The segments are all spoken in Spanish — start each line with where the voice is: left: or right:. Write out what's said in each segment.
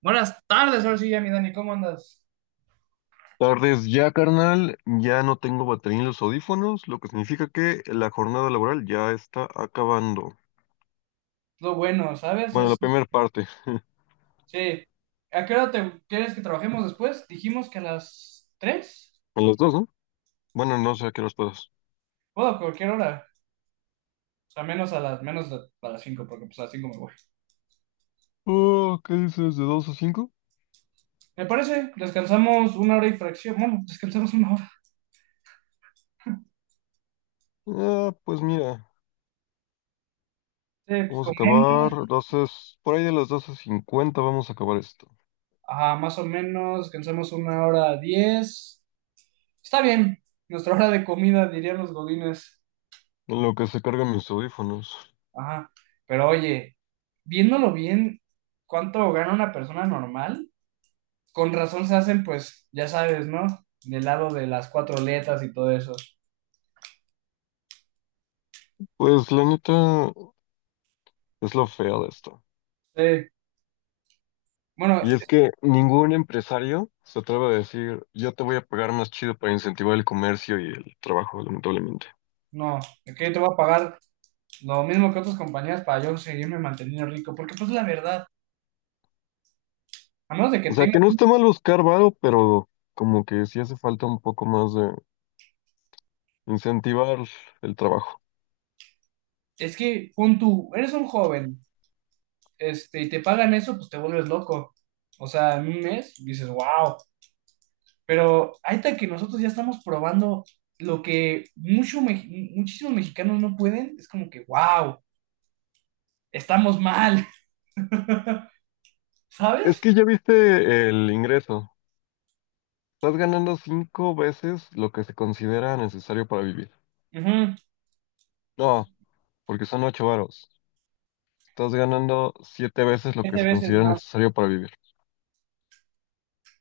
right: Buenas tardes, ahora sí ya, mi Dani, ¿cómo andas?
left: Tardes ya, carnal. Ya no tengo batería en los audífonos, lo que significa que la jornada laboral ya está acabando.
right: Lo bueno, ¿sabes?
left: Bueno, la
right: Es,
left: primera parte.
right: sí. ¿A qué hora te quieres que trabajemos después? Dijimos que a las 3.
left: A las dos, ¿no? Bueno, no sé a qué horas puedas.
right: Puedo a cualquier hora. O sea, menos a las, menos de- a las cinco, porque pues a las 5 me voy.
left: Oh, ¿qué dices? ¿De dos a cinco?
right: ¿Me parece? Descansamos una hora y fracción. Bueno, descansamos una hora.
left: Ah, pues mira,
right: Sí, pues
left: vamos a acabar
right: comemos.
left: doce, por ahí de las 12:50 vamos a acabar esto.
right: Ajá, más o menos. Descansamos una hora diez. Está bien. Nuestra hora de comida, dirían los godines.
left: En lo que se cargan mis audífonos.
right: Ajá. Pero oye, viéndolo bien, ¿cuánto gana una persona normal? Con razón se hacen, pues, ya sabes, ¿no? Del lado de las cuatro letras y todo eso.
left: Pues la neta es lo feo de esto.
right: Sí. Bueno,
left: Y es que ningún empresario se atreve a decir, yo te voy a pagar más chido para incentivar el comercio y el trabajo, lamentablemente.
right: no, es que yo te voy a pagar lo mismo que otras compañías para yo seguirme manteniendo rico, porque pues la verdad, a menos de que
left: O sea, que
right: tengas,
left: no está mal buscar varo, pero como que sí hace falta un poco más de incentivar el trabajo.
right: es que pon tú, eres un joven, y te pagan eso, pues te vuelves loco. O sea, en un mes dices, wow, pero ahí está que nosotros ya estamos probando lo que mucho, muchísimos mexicanos no pueden, es como que, wow, estamos mal,
left: Es
right: ¿sabes?
left: que ya viste el ingreso. Estás ganando cinco veces lo que se considera necesario para vivir.
right: Ujú.
left: No, porque son ocho varos. Estás ganando siete veces lo que
right: Siete
left: se
right: veces
left: considera
right: más.
left: necesario para vivir.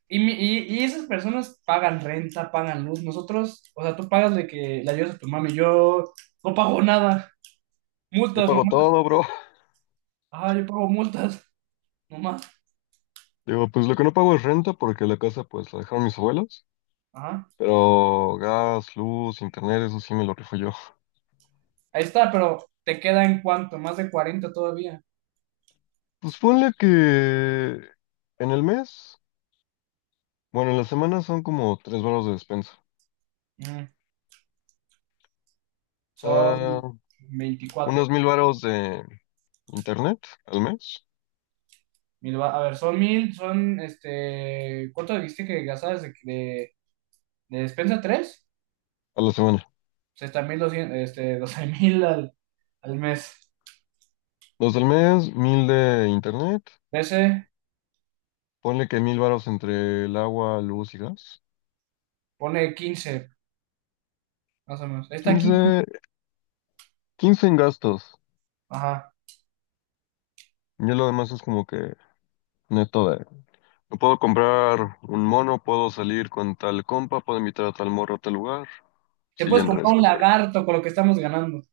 right: Y esas personas pagan renta, pagan luz. Nosotros, o sea, tú pagas de que le ayudas a tu mami. Yo no pago nada.
left: Yo
right: Multas,
left: pago
right: mamá.
left: todo, bro.
right: Ah, yo pago multas, mamá.
left: Digo, pues lo que no pago es renta porque la casa pues la dejaron mis abuelos.
right: Ajá.
left: Pero gas, luz, internet, eso sí me lo rifo yo.
right: Ahí está, pero te queda en cuánto, más de cuarenta todavía.
left: Pues ponle que en el mes, bueno, en la semana son como tres varos de despensa.
right: Mm, Son
left: Ah,
right: veinticuatro.
left: unos 1,000 varos de internet al mes,
right: A ver, son mil, son este. ¿Cuánto dijiste que gastabas de, despensa? ¿Tres?
left: a la semana.
right: O sea, está 1200 12 mil al mes.
left: Dos del mes, 1,000 de internet.
right: 13,
left: Ponle que 1,000 varos entre el agua, luz y gas.
right: pone 15 más o menos. Está aquí.
left: 15, 15 en gastos.
right: Ajá.
left: Y lo demás es como que neto de... No puedo comprar un mono, puedo salir con tal compa, puedo invitar a tal morro a tal lugar.
right: Te
left: Sí, ya
right: puedes
left: entré
right: comprar
left: ese.
right: un lagarto con lo que estamos ganando.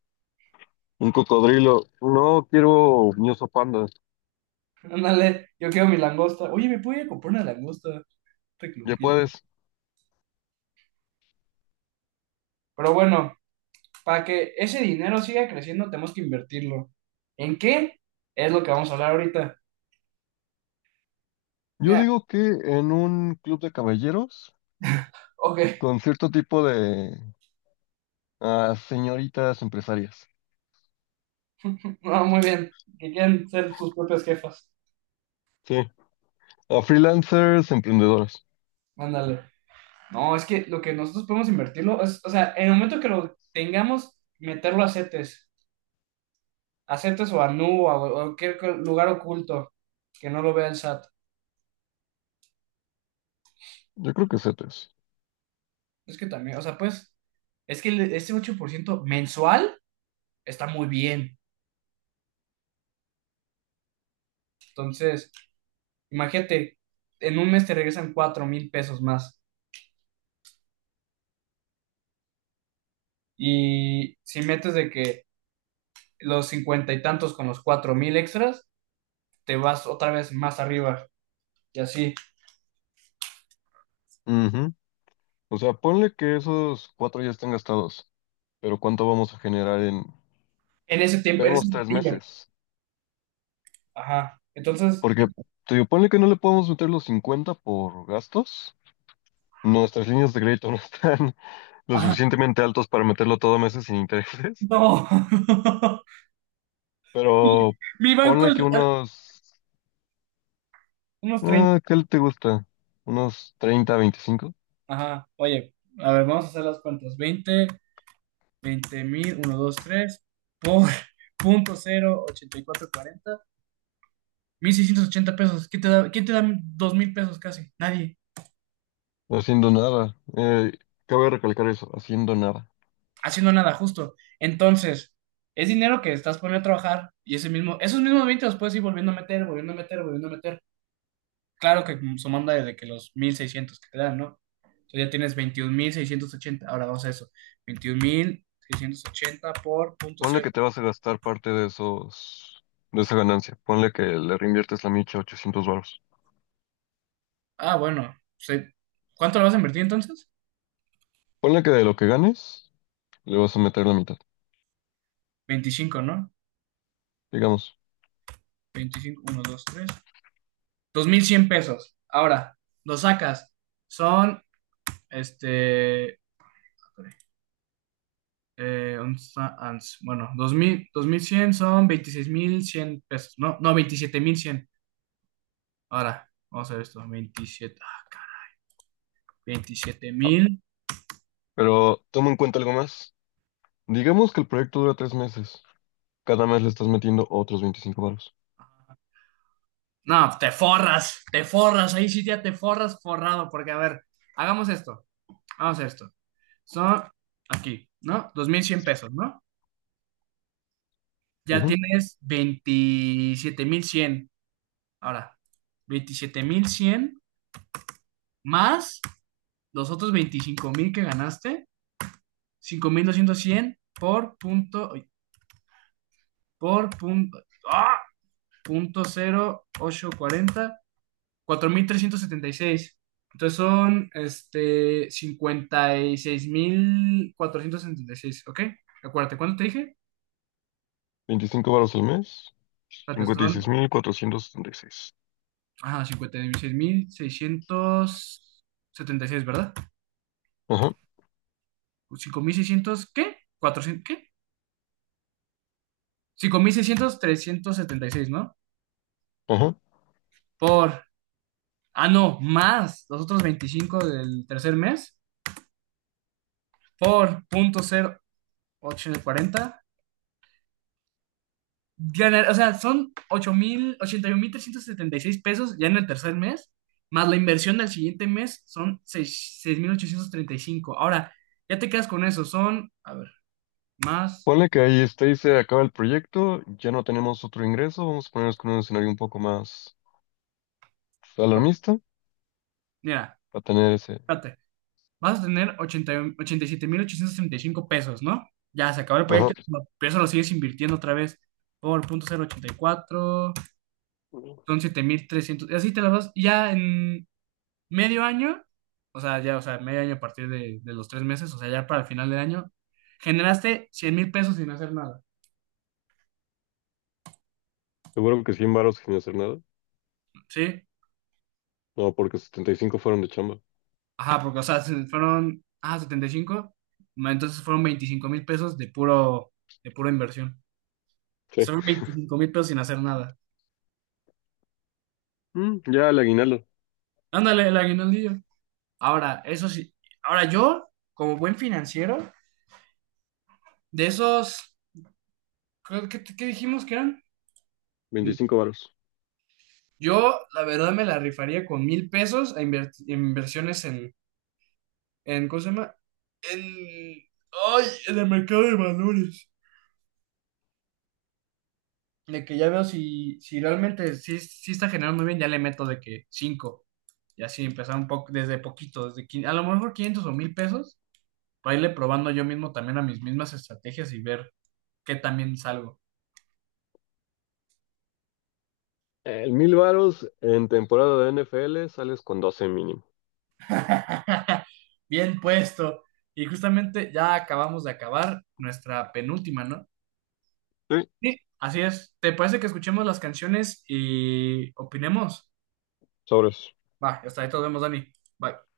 left: Un cocodrilo. No quiero un oso panda.
right: Ándale, yo quiero mi langosta. Oye, me puedo ir a comprar una langosta. Te
left: Ya
right: clupié.
left: puedes.
right: Pero bueno, para que ese dinero siga creciendo, tenemos que invertirlo. ¿En qué? Es lo que vamos a hablar ahorita.
left: Yo
right: Mira,
left: digo que en un club de caballeros
right: ok,
left: con cierto tipo de señoritas empresarias.
right: no, muy bien. Que quieran ser sus propias jefas.
left: Sí. A freelancers, emprendedoras.
right: Ándale. No, es que lo que nosotros podemos invertirlo es, o sea, en el momento que lo tengamos, meterlo a CETES. A CETES o a Nu o a cualquier lugar oculto que no lo vea el SAT.
left: Yo creo que CETES.
right: Es que también, o sea, pues, es que ese 8% mensual está muy bien. Entonces, imagínate, en un mes te regresan 4,000 pesos más. Y si metes de que los cincuenta y tantos con los 4,000 extras, te vas otra vez más arriba. Y así,
left: Ujú. O sea, ponle que esos cuatro ya están gastados. Pero ¿cuánto vamos a generar en,
right: en ese tiempo, en ese
left: esperemos, tres
right: platillo.
left: meses?
right: Ajá. Entonces, yo,
left: Porque, te digo, ponle que no le podemos meter los 50 por gastos. Nuestras líneas de crédito no están lo
right: ajá,
left: suficientemente altos para meterlo todo a meses sin intereses,
right: no.
left: pero
right: Mi banco,
left: ponle que unos,
right: unos 30.
left: ¿qué te gusta? Unos 30, 25
right: Ajá. Oye, a ver, vamos a hacer las cuentas. Veinte 20,000 uno dos tres por punto cero ochenta y cuatro cuarenta 1,680 pesos. Quién te da 2,000 pesos casi? Nadie,
left: no haciendo nada. Cabe recalcar eso, haciendo nada.
right: haciendo nada, justo. Entonces, es dinero que estás poniendo a trabajar y ese mismo, esos mismos 20 los puedes ir volviendo a meter, volviendo a meter, volviendo a meter. Claro que sumando desde que los 1,600 que te dan, ¿no? Entonces ya tienes 21,680. Ahora vamos a eso. 21,680 por punto
left: Ponle
right: cero.
left: que te vas a gastar parte de esos, de esa ganancia. Ponle que le reinviertes la micha 800 baros.
right: Ah, bueno. ¿Cuánto lo vas a invertir entonces?
left: Ponle que de lo que ganes, le vas a meter la mitad,
right: 25, ¿no?
left: digamos.
right: Veinticinco uno dos tres 2,100 pesos. Ahora, lo sacas. Son, este, eh, bueno, dos mil bueno, 2000, 2100 son 26,100 pesos. No, no, 27,100. Ahora, vamos a ver esto. Veintisiete ah, cara, 27,000.
left: Pero toma en cuenta algo más. Digamos que el proyecto dura tres meses. Cada mes le estás metiendo otros 25 baros.
right: No, te forras, te forras. Ahí sí ya te forras forrado. Porque, a ver, hagamos esto. Hagamos esto. Son aquí, ¿no? 2,100 pesos, ¿no? Ya tienes 27,100. Ahora, 27,100 más los otros 25,000 que ganaste, cinco mil doscientos cien por punto, ¡ah! Punto cero ocho cuarenta 4,376. Entonces son este cincuenta y seis mil cuatrocientos setenta y seis, ¿ok? Acuérdate, ¿cuánto te dije?
left: 25 varos al mes,
right: Espérate, son
left: 56.476.
right: ajá, cincuenta y seis mil seiscientos setenta y seis, ¿verdad?
left: Ajá,
right: 5,600, ¿qué? ¿400, qué? 5,600 376, ¿no?
left: ajá.
right: Por, ah, no, más los otros 25 del tercer mes, por punto cero ochocientos cuarenta. Ganar, o sea, son ocho mil mil ochenta y un mil trescientos setenta y seis pesos ya en el tercer mes, más la inversión del siguiente mes son 6,835. Ahora, ya te quedas con eso, son, a ver, más,
left: Ponle que ahí está y se acaba el proyecto, ya no tenemos otro ingreso, vamos a ponernos con un escenario un poco más alarmista
right: mira,
left: para tener ese...
right: espérate. Vas a tener 87,865 pesos, ¿no? Ya se acabó el
left: Ajá,
right: proyecto, pero eso lo sigues invirtiendo otra vez por punto cero ochenta y cuatro. Son 7,300 y así te las vas, y ya en medio año, o sea, ya, o sea, medio año a partir de, los tres meses, o sea, ya para el final del año, generaste 100,000 pesos sin hacer nada,
left: seguro que 100 varos sin hacer nada.
right: ¿sí?
left: No, porque 75 fueron de chamba.
right: Ajá, porque, o sea, fueron, ah, 75, ma, entonces fueron 25,000 pesos de puro, de pura inversión.
left: Sí.
right: Son 25,000 pesos sin hacer nada.
left: Ya el aguinaldo,
right: Ándale, el aguinaldillo. Ahora, eso sí, ahora yo, como buen financiero, de esos, ¿qué, dijimos que eran?
left: 25 varos.
right: Yo, la verdad, me la rifaría con 1,000 pesos a inversiones en, ¿cómo se llama? En, ay, en el mercado de valores. De que ya veo si realmente sí, sí está generando muy bien, ya le meto de que cinco. Y así empezar un poco, desde poquito, desde a lo mejor 500 o 1,000 pesos, para irle probando yo mismo también a mis mismas estrategias y ver qué también salgo.
left: El 1,000 varos en temporada de NFL sales con 12 mínimo.
right: Bien puesto. Y justamente ya acabamos de acabar nuestra penúltima, ¿no?
left: Sí,
right: Sí, así es. ¿Te parece que escuchemos las canciones y opinemos?
left: sobres.
right: Va, hasta ahí todos vemos, Dani. Bye.